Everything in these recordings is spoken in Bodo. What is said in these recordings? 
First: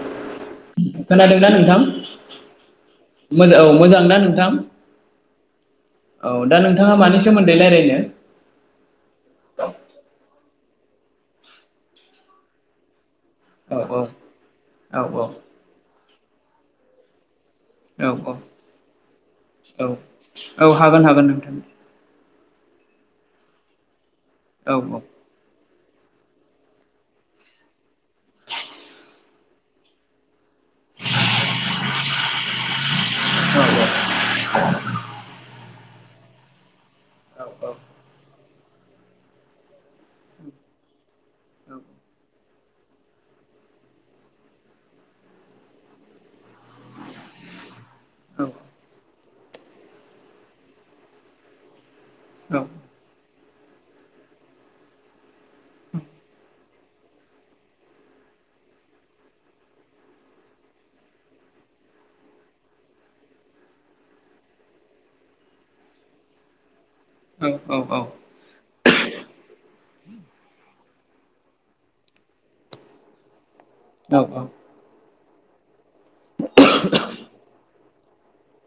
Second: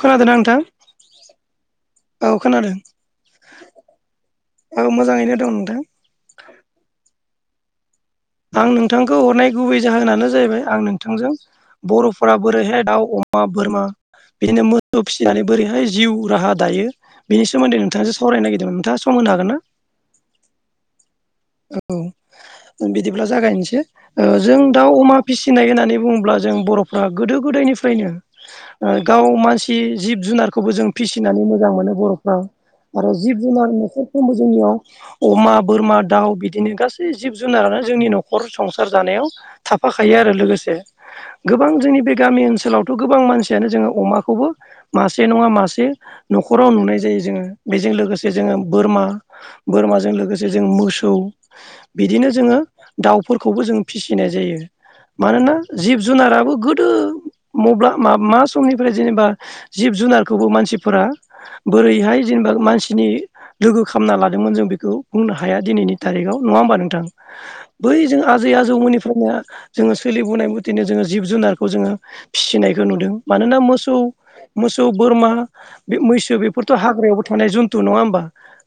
खोनादोंना नोंथां खोनादोंना नोंथां? औ खोनादों मोजां औ मोजां ना नोंथां? औ मोजाङैनो दं नोंथां औ दा नोंथाङा मानो? सोमोन्दै रायज्लायनो? आं नोंथांखौ हरनाय गुबै जाहोनानो जाहैबाय आं नोंथांजों बर'फोरा बोरैहाय दाउ अमा अमा औ बोरमा बिदिनो मोसौ औ औ फिसिनानै बोरैहाय जिउ राहा दायो? बेनि सोमोन्दै औ नोंथाङासो सावरायनो नागिरदोंमोन। नोंथाङा सम होनो हागोन ना? औ हागोन हागोन नोंथां औ ।बिदिब्ला जागायनोसै ।जों औ दाउ अमा फिसिनायगोन आरो होननानै बुङ्ला जों बर'फ्रा गोदो गोदायनिफ्रायनो गाव मानसि जिब जुनार बे खौबो जों फिसिनानै मोजां मोनो बर'फ्रा। आरो जिब औ जुनार औ न'खरफ्रोमबो जोंनियाव अमा बोरमा दाउ बिदिनो गासै जिब औ जुनारानो जोंनि न'खर न संसार जानायाव थाफाखायो। आरो लोगोसे गोबां जोंनि बे गामि ओनसोल ओनसोलावथ' गोबां मानसियानो जोङो अमाखौबो मासे नङा मासे न'खराव नुनाय जायो जोङो बेजों लोगोसे जोङो बोरमा बोरमाजों लोगोसे जों मोसौ बिदिनो जोङो दाउफोरखौबो जों फिसिनाय जायो मानोना जिब जुनाराबो गोदो मब्ला मा समनिफ्राय जेनेबा जिब जि जुनारखौबो मानसिफोरा बोरैहाय जेनेबा मानसिनि लोगो खालामना लादोंमोन जों बेखौ बुंनो हाया दिनैनि थारिखाव नङा हबा नोंथां? बै जों आजै आजौ आजौमोननिफ्रायनो जोङो सोलिबोनाय मथेनो जोङो जिब जुनारखौ जोङो फिसिनायखौ नुदों। मानोना मोसौ मोसौ, मोसौ, बोरमा बे मैसो बेफोरथ' हाग्रायावबो थानाय जन्थु नङा होमबा?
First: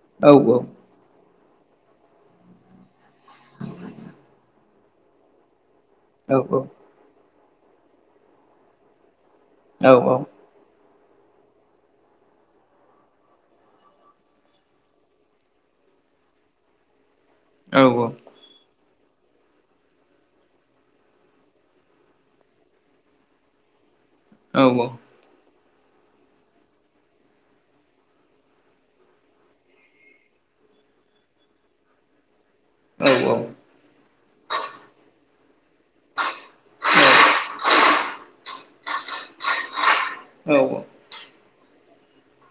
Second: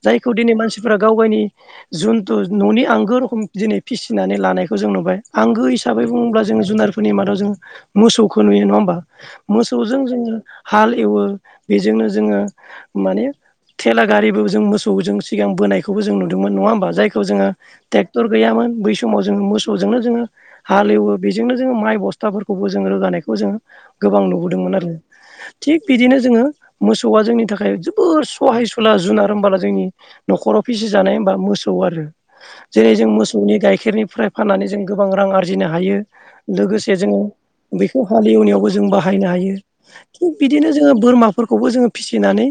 जायखौ औ दिनै मानसिफोरा गाव गावनि जुनथु न'नि आंगो रखम दिनै फिसिनानै लानायखौ जों नुबाय आंगो हिसाबै हिसाबै बुङोब्ला जो जुनारफोरनि मादाव जोङो मोसौखौ नुयो नङा होमबा? मोसौजों जोङो हाल एवो बेजोंनो जोङो माने थेला गारिबो जों मोसौ जों सिगांबोनायखौबो जों नुदोंमोन नङा होमबा जाय जोङो ट्रेक्टर गैयामोन ।बै समाव जोङो मोसौजोंनो जोङो हालेवो बेजोंनो जोङो माइ बस्थाफोरखौबो जो रोगानायखौ जोङो गोबां नुबोदोंमोन आरो। थिग बिदिनो जोङो मोसौआ जोंनि थाखाय जोबोर सहाय सुला जुनार होनोमबोला जोंनि न'खराव फिसि जानाय होनबा मोसौ आरो जेरै जों मोसौनि गाइखेरनिफ्राय फाननानै जों गोबां रां आरजिनो हायो। लोगोसे जोङो बेखौ हालेवनायावबो जों बाहायनो हायो थिग बिदिनो जोङो बोरमाफोरखौबो जोङो फिसिनानै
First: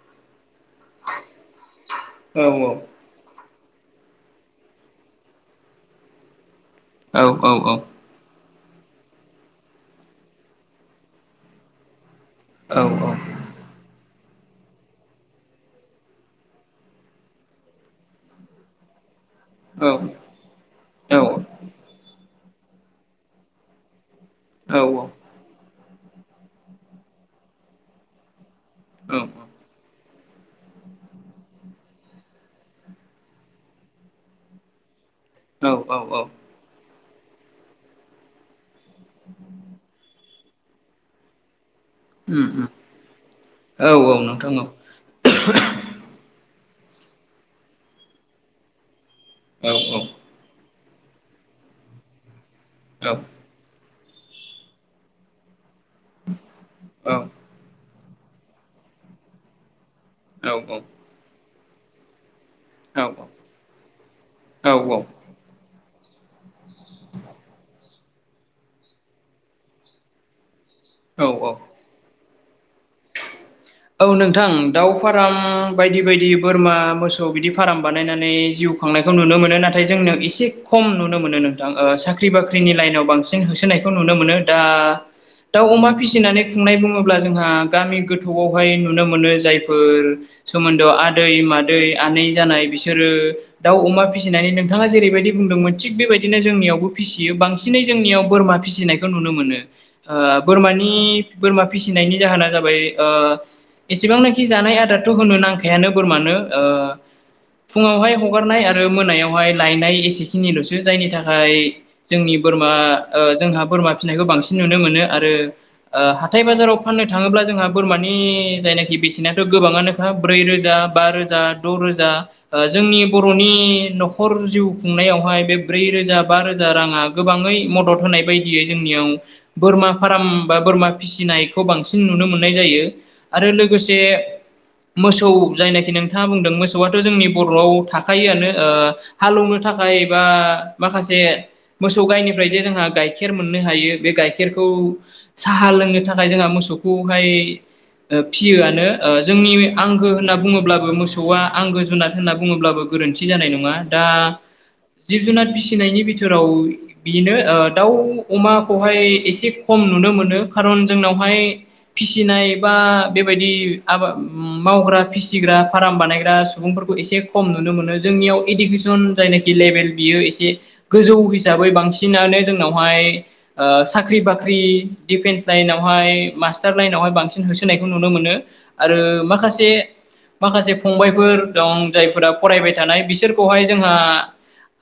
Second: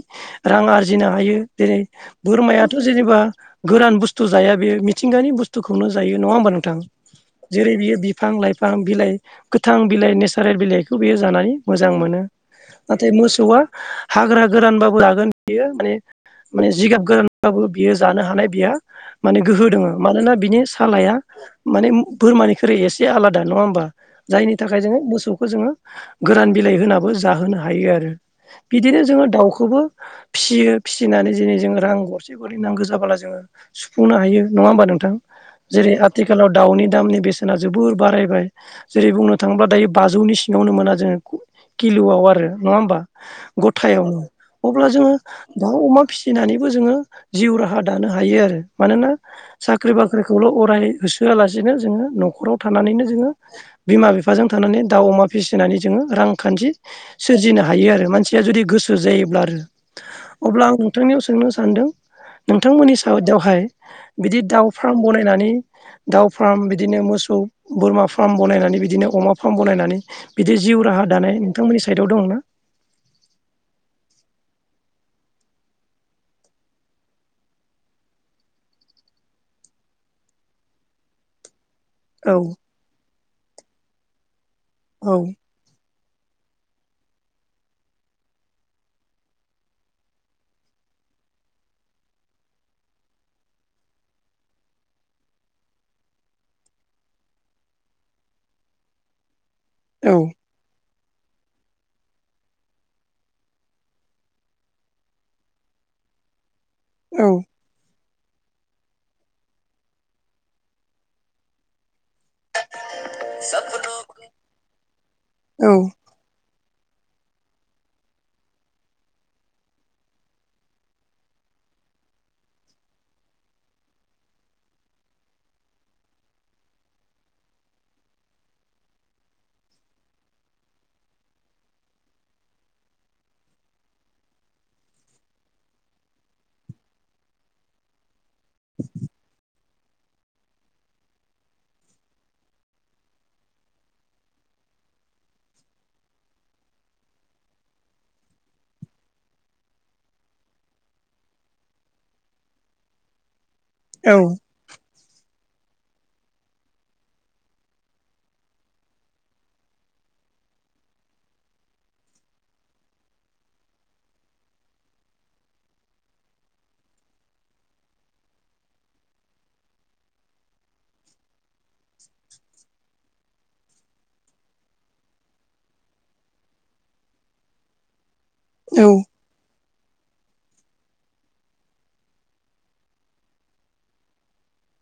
रां आरजिनो हायो जेरै बोरमायाथ' जेनेबा गोरान बुस्थु बुस्थु जाया बे मिथिंगानि बुस्थुखौनो जायो। नङा होमबा नोंथां? औ औ जेरै औ। बियो बिफां लाइफां बिलाइ गोथां बिलाइ नेचारेल बिलाइखौ बेयो जानानै मोजां मोनो। नाथाय मोसौआ हाग्रा गोरानबाबो जागोन बियो माने माने जिगाब गोरानबाबो बियो जानो हानाय बिहा माने गोहो दोङो। मानोना बिनि सालाया माने बोरमानिख्रुइ एसे आलादा नङा होमबा। जायनि थाखाय जोङो मोसौखो जोङो गोरान बिलाइ होनाबो जाहोनो हायो आरो बिदिनो जोङो दाउखोबो फिसियो। फिसिनानै दिनै जों रां गरसे गरनै नांगो जाबाला जोङो सुफुंनो हायो नङा होमबा नोंथां। जेरै आथिखालाव दाउनि दामनि बेसेना जोबोर बारायबाय। जेरै बुंनो थाङोबा दायो बाजौनि सिङावनो मोना जोङो किल'आव आरो नङा होमबा गथायावनो औ नोंथां औ अब्ला जोङो दाउ अमा फिसिनानैबो जोङो जिउ राहा दानो हायो आरो मानोना औ साख्रि बाख्रिखौल' अराय होसोआलासिनो जोङो न'खराव थानानैनो औ जों ङो बिमा बिफाजों थानानै दाउ अमा फिसिनानै जोङो रांखान्थि सोरजिनो हायो आरो मानसिया जुदि गोसो जायोब्ला आरो औ अब्ला आं नोंथांनियाव सोंनो सानदों नोंथांमोननि औ साइदावहाय बिदि दाउ फ्राम औ बनायनानै दाउ फ्राम बिदिनो मोसौ बोरमा फ्राम बनायनानै बिदिनो अमा फ्राम बनायनानै बिदि जि जिउ राहा औ दानाय नोंथांमोननि साइदाव दं ना? औ नोंथां दाउ फाराम बायदि बायदि बोरमा मोसौ बिदि फाराम बानायनानै जिउ खांनायखौ नुनो मोनो। नाथाय जोंनाव एसे खम नुनो मोनो नों थां ओ साख्रि औ बाख्रिनि लाइनाव बांसिन होसोनायखौ नुनो मोनो। दा औ दाउ अमा फिसिनानै खुंनाय बुङोब्ला जोंहा गामि गोथौआव बहाय नुनो मोनो जायफोर सोमोन्दोआव आदै मादै आनै जानाय बिसोरो दाउ अमा फिसिनानै नोंथाङा जेरैबायदि बुंदोंमोन थिग बेबायदिनो जोंनियावबो फिसियो बांसिनै जोंनियाव बोरमा फिसिनायखौ नुनो मोनो। औ ओ बोरमानि बोरमा फिसिनायनि जाहोना जाबाय ओ एसेबांनाखि जानाय आदारथ' होनो नांखायानो बोरमानो ओ औ फुङावहाय हगारनाय आरो मोनायावहाय लायनाय एसेखिनिल'सो जायनि थाखाय जोंनि बोरमा ओ जोंहा बोरमा फिसिनायखौ बांसिन नुनो मोनो आरो औ ओ हाथाय बाजाराव फाननो थाङोब्ला जोंहा बोरमानि जायनाखि बेसेनाथ' गोबाङानो खा ब्रै रोजा बा रोजा द' रोजा ओ जोंनि बर'नि न'खर जिउ खुंनायावहाय बे ब्रै रोजा बा रोजा राङा गोबाङै मदद होनाय बायदियै जोंनियाव बोरमा फाराम बा बोरमा फिसिनायखौ बांसिन नुनो मोननाय जायो। आरो लोगोसे मोसौ जायनाखि नोंथाङा बुंदों मोसौआथ' जोंनि बर'आव थाखायोआनो ओ हालवनो थाखाय बा माखासे मोसौ गायनिफ्राय जे जोंहा गाइखेर मोननो हायो। बे गाइखेरखौ साहा लोंनो थाखाय जोंहा मोसौखौहाय फिसियोआनो। जोंनि आंगो होनना बुङोब्लाबो मोसौआ आंगो जुनार होनना बुङोब्लाबो गो रोन्थि जानाय नङा। दा औ जिब जुनार फिसिनायनि बिथोराव बेनो ओ दाउ अमाखौहाय एसे खम नुनो मोनो। खारन जोंनावहाय फिसिनाय बा बेबायदि आबाद मावग्रा फिसिग्रा फाराम बानायग्रा सुबुंफोरखौ एसे खम नुनो मोनो जोंनियाव। इडुकेसन जायनाखि लेभेल बियो एसे गोजौ हिसाबै बांसिनानो जों नावहाय ओ साख्रि बाख्रि दिफेन्स लाइनावहाय मास्थार लाइनावहाय बां सिन होसोनायखौ नुनो मोनो आरो माखासे माखासे फंबायफोर दं जायफोरा फरायबाय थानाय बिसोरखौहाय जोंहा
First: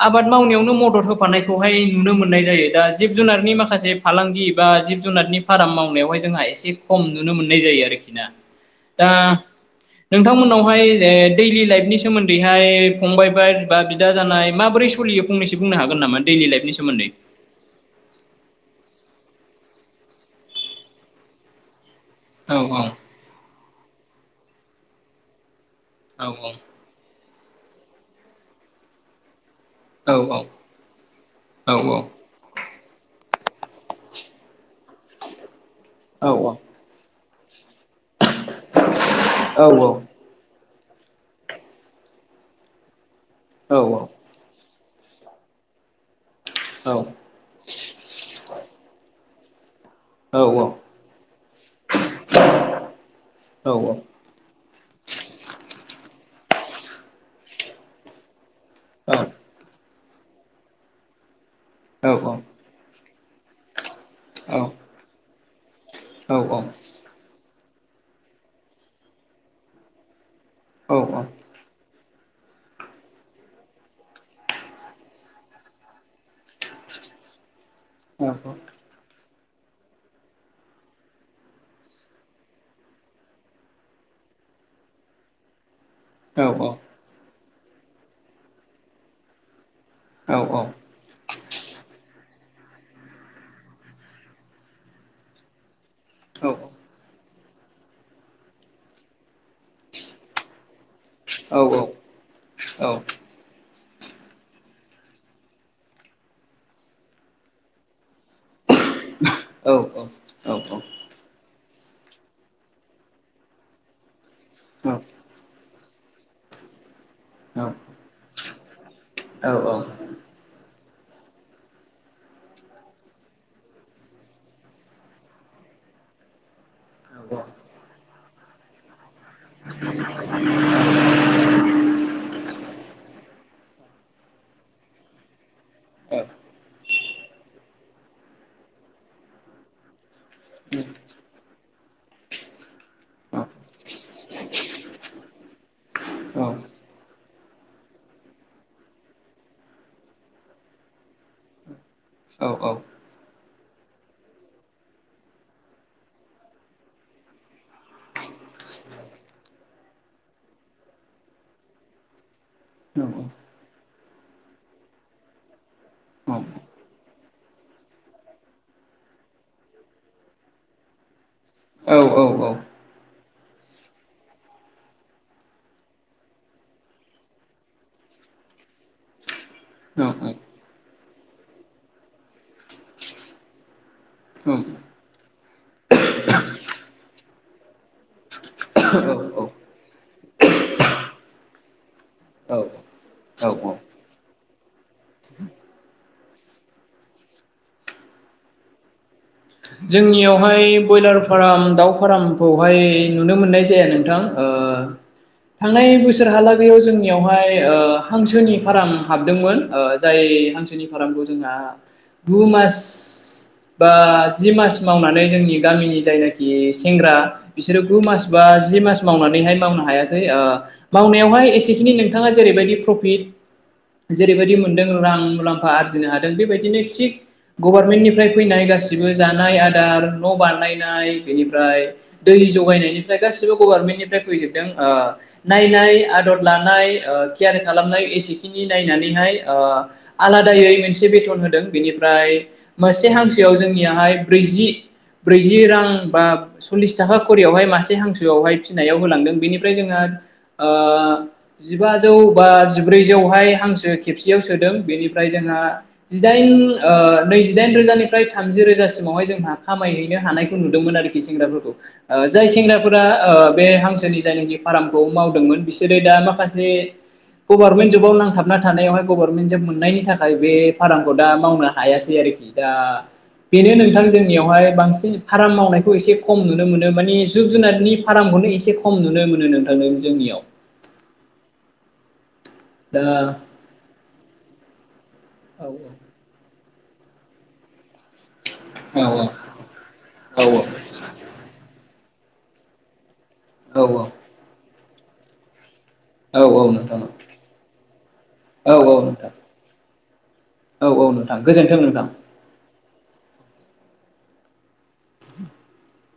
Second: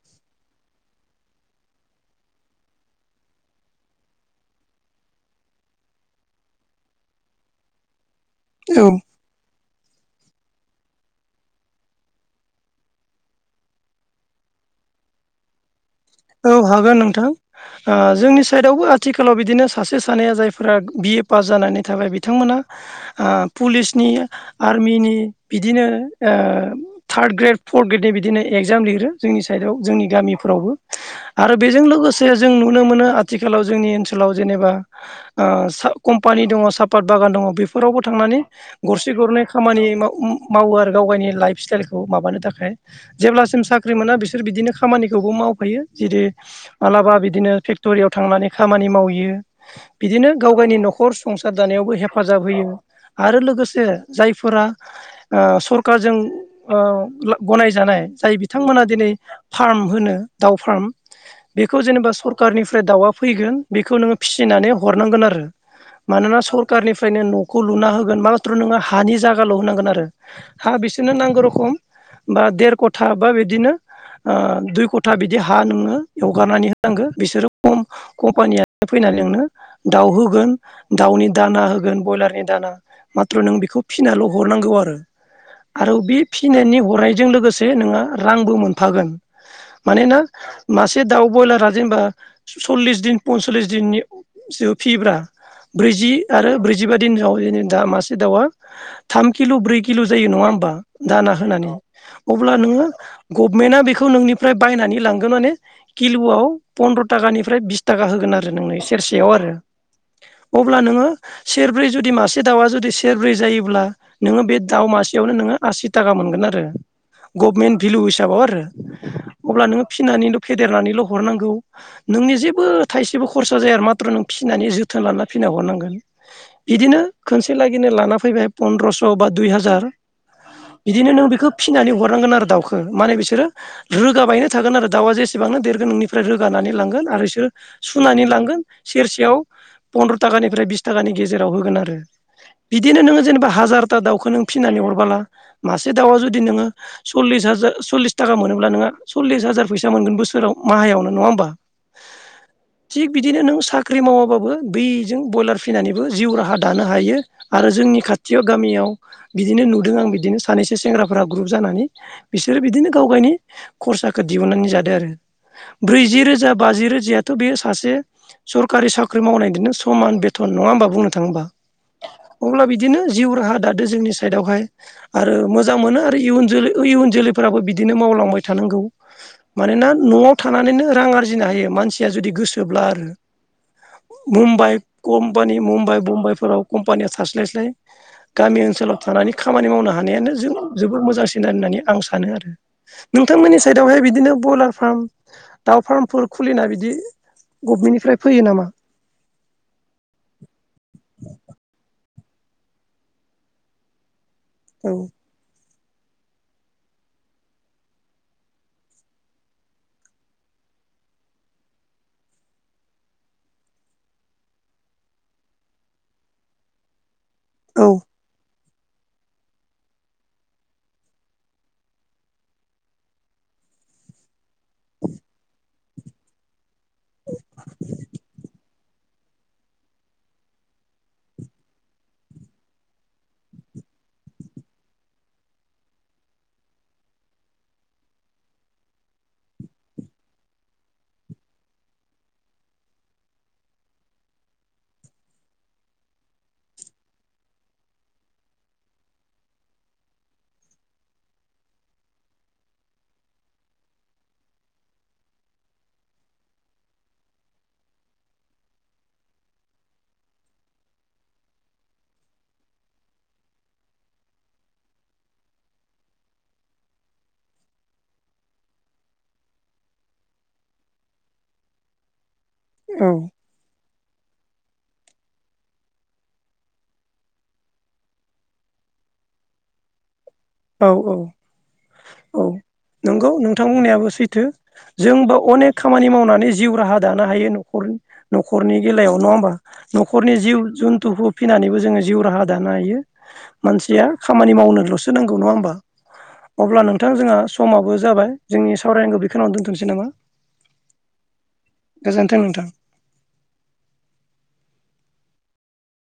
आबाद मावनायावनो मदद होफानायखौहाय नुनो मोननाय जायो। दा जिब जुनारनि माखासे फालांगि बा जिब जुनारनि फाराम मावनायावहाय जोंहा एसे खम नुनो मोननाय जायो आरोखि ना। औ दा नोंथांमोनावहाय ओ दैलि लाइफनि सोमोन्दैहाय फंबाय बा बा बिदा जानाय माबो रै सलियो फंनैसो बुंनो हाग औ हागोन नोंथां ओ जोंनि साइदआवबो आथि खालाव बिदिनो सासे सानै जायफोरा बि ए पास जानानै थाबाय औ बिथांमोना औ ओ पुलिसनि आरमिनि बिदिनो औ ओ थार्द ग्रेड फर्थ ग्रेडनि बिदिनो एगजाम लिरो जोंनि साइदआव जोंनि औ गामिफोरावबो आरो औ बेजों लोगोसे जों नुनो मोनो आथिखालाव जोंनि ओनसोलाव जेनेबा ओ सा औ कम्पानि दङ सापात बागान दङ बे फोरावबो थांनानै गरसे गरनै औ खामानि माव उम मावो आरो गाव गायनि लाइफ स्टाइलखौ माबानो थाखाय जेब्लासिम साख्रि मोना बिसोर बिदिनो खामानिखौबो मावफैयो जेरै मालाबा बिदिनो फेक्टरियाव थांनानै खामानि मावहैयो। बिदिनो गाव गायनि न'खर संसार दानायावबो हेफाजाब होयो। आरो लोगोसे जायफोरा ओ सरखारजों ओ ला गनायजानाय जाय बिथांमोना दिनै फार्म होनो दाउ फार्म बेखौ जेनेबा औ सरकारनिफ्राय दाउआ फैगोन बे खौ नोङो फिसिनानै हरनांगोन आरो मानोना सरखारनिफ्रायनो न'खौ लुना होगोन माथ्र' नोङो हानि जागाल' होनांगोन आरो हा बिसोरनो नांगौ रखम बा देर खथा बा बिदिनो ओ दुइ क था बिदि हा नोङो एवगारनानै होनांगो बिसोरोम कम कम्पानिया फैनानै नोंनो दाउ होगोन दाउनि दाना होगोन ब्रयलारनि दाना माथ्र' नों बेखौ फिसिनानैल' हरनां नांगौ आरो। आरो बे औ औ औ फिनायनि हरनायजों लोगोसे नोङो रांबो मोनफागोन मानोना औ मासे दाउ ब्रयलारा जेनेबा सल्लिस दिन पनचल्लिस दिननि सो फियोबा ब्रैजि आरो ब्रैजिबा दिनआव बिनो दा मासे दाउआ थाम किल' ब्रै किल' जायो नंङा होमबा? दाना होनानै अब्ला नोङो गभमेन्टआ बेखौ नोंनि फ्राय बायनानै लांगोन माने किल'आव पन्द्र' तागानिफ्राय बिस तागा होगोन आरो नोंनो ए सेरसेयाव आरो अब्ला नोङो सेरब्रै जुदि मासे दाउआ जुदि सेरब्रै जायोब्ला नोङो बे दाउ मासेयावनो नोङो आसि तागा मोनगोन आरो गबमेन भेलु हिसाबाव आरो‌ अब्ला नोङो फिनानैल' फेदे रनानैल' हनांगौ नोंनि जेबो थाइसेबो खरसा जाया आरो माथ्र नों फिसिनानै जोथोन लानानानै फिना हर नांगोन बिदिनो खोनसे लागैनो लानाफैबाय पन्द्र स' बा दुइ हाजार बिदिनो नों बेखौ फिनानै हरनांगोन आरो दाउ खो माने बिसोरो रोगाबायनो थागोन आरो दाउआ जेसेबांनो देरगोन नोंनिफ्राय रोगानानै लांगोन आरो सोर सुनानै लांगोन सेरसेयाव पन्द्र' तागानिफ्राय बिस तागानि गेजेराव होगोन आरो। बिदिनो नोङो जेनेबा हाजारथा दाउखौ नों फिनानै हरबोला मासे दाउआ जुदि नोङो सललिस जा जा सल्लिस तागा मोनोब्ला नोंङो सल्लिस हाजार फैसा मोनगोन बोसोराव माहायाव नंङा होमबा? औ औ। थिग बिदिनो नों साख्रि मावाबाबो बेजों बयलार फिनानैबो जिउ राहा दानो हायो आरो जोंनि खा खाथियाव गामियाव बिदिनो नुदों आं बिदिनो सानैसो सेंग्राफोरा ग्रुप जानानै बिसोरो बिदिनो गाव गावनि खरसाखौ दिहुननानै जादो आरो। ब्रैजि रोजा बाजि रोजायथ' बे सासे सरकारि साख्रि मावनायदोनो समान बेथन नंङा होमबा बुंनो थाङोबा? औ औ औ। अब्ला बिदिनो जिउ राहा दादो जोंनि साइदआवहाय आरो मोजां मोनो आरो इयुन जोलै ओ इयुन जोलैफोराबो बिदिनो मावलांबाय थानांगौ मानोना न'आव थानानैनो रां आरजिनो हायो मानसिया जुदि गोसोब्ला आरो मुम्बाइ कम्पानि मुम्बाइ बम्बाइफोराव कम्पानिया थास्लायस्लाय गामि ओनसोलाव थानानै खामानि मावनो हानायानो जो-जोबोद मोजांसिन होननानै आं सानो आरो। औ नोंथांमोननि औ साइडआवहाय बिदिनो बयलार फार्म दाउ फार्मफोर खुलिना बिदि गभमेन्टनिफ्राय फैयो नामा? जोंनियावहाय बयलार फार्म दाउ फारामखौहाय नुनो मोननाय जाया नोंथां ओ औ थांनाय बोसोरहालागैआव जोंनियावहाय ओ हांसोनि फार्म हाबदोंमोन ओ जाय हांसोनि फारामखौ जोंहा गु मास बास जि मास मावनानै जोंनि गामिनि जायनाखि सेंग्रा बिसोरो औ गु मास बा जि मास मावनानैहाय मावनो हायासै ओ मावनायावहाय एसेखिनि नोंथांआ जेरैबायदि प्रफिट जेरैबायदि मो मोनदों रां मुलाम्फा आरजिनो हादों बेबायदिनो थिख गभारमेन्टनिफ्राय फैनाय गासिबो जानाय आदार न' बानायनाय बेनिफ्राय दै जगायनायनिफ्राय गासिबो गभारमेन्टनिफ्राय फ्राय फैजोबदों ओ नायनाय आदद लानाय ओ केयार खालामनाय एसेखिनि नायनानै नाय ओ आलादायै मोनसे बेथन होदों बेनिफ्राय मोसे हामसोआव जोंनि हाय ब्रैजि ब्रैजि रां बा सलिस थाखा खरियावहाय मासे हांसोआवहाय फिसिनायाव होलांदों बेनिफ्राय जोंहा ओ जिबाजौ बा जिब्रैजौहाय हांसो खेबसेयाव सोदों बेनि निफ्राय जोंहा जिदाइन ओ नैजिदाइन रोजानिफ्राय थामजि रोजासिमावहाय जोंहा खामायहैनो हानायखौ नुदोंमोन आरोखि सेंग्राफोरखौ ओ जाय सेंग्राफोरा ओ ओ बे हांसोनि जायनाखि फारामखौ मावदोंमोन बिसोरो दा माखासे गभारनमेन्ट जबाव नांथाबना थानायावहाय गभारनमेन्ट जब मोननायनि थाखाय बे फारामखौ दा मावनो हायासै आरोखि दा बेनो नोंथां जोंनियावहाय बांसिन फाराम मावनायखौ एसे खम नुनो मोनो माने जिब जुनारनि फारामखौ माने एसे खम नुनो मोनो नोंथांनो जोंनियाव औ औ औ दा नोंगौ नोंथां बुंनायाबो सैथो जोंबो औ अनेक खामानि मावनानै जिउ राहा दानो हायो न'खरनि न'खरनि औ बेलायाव नङा होमबा न'खरनि औ जिउ जुन्थुखौ फिनानैबो जोङो जिउ राहा दानो हायो औ मानसिया खामानि मावनोल'सो नांगौ नङा होमबा औ औ अब्ला नोंथां जोंहा समाबो जाबाय जोंनि औ औ सावरायनांगौ नोंथां बेखिनियावनो दोनथ'नोसै नामा? औ औ नोंथां गोजोनथों नोंथां गोजोन्थों नोंथां। [unintelligible]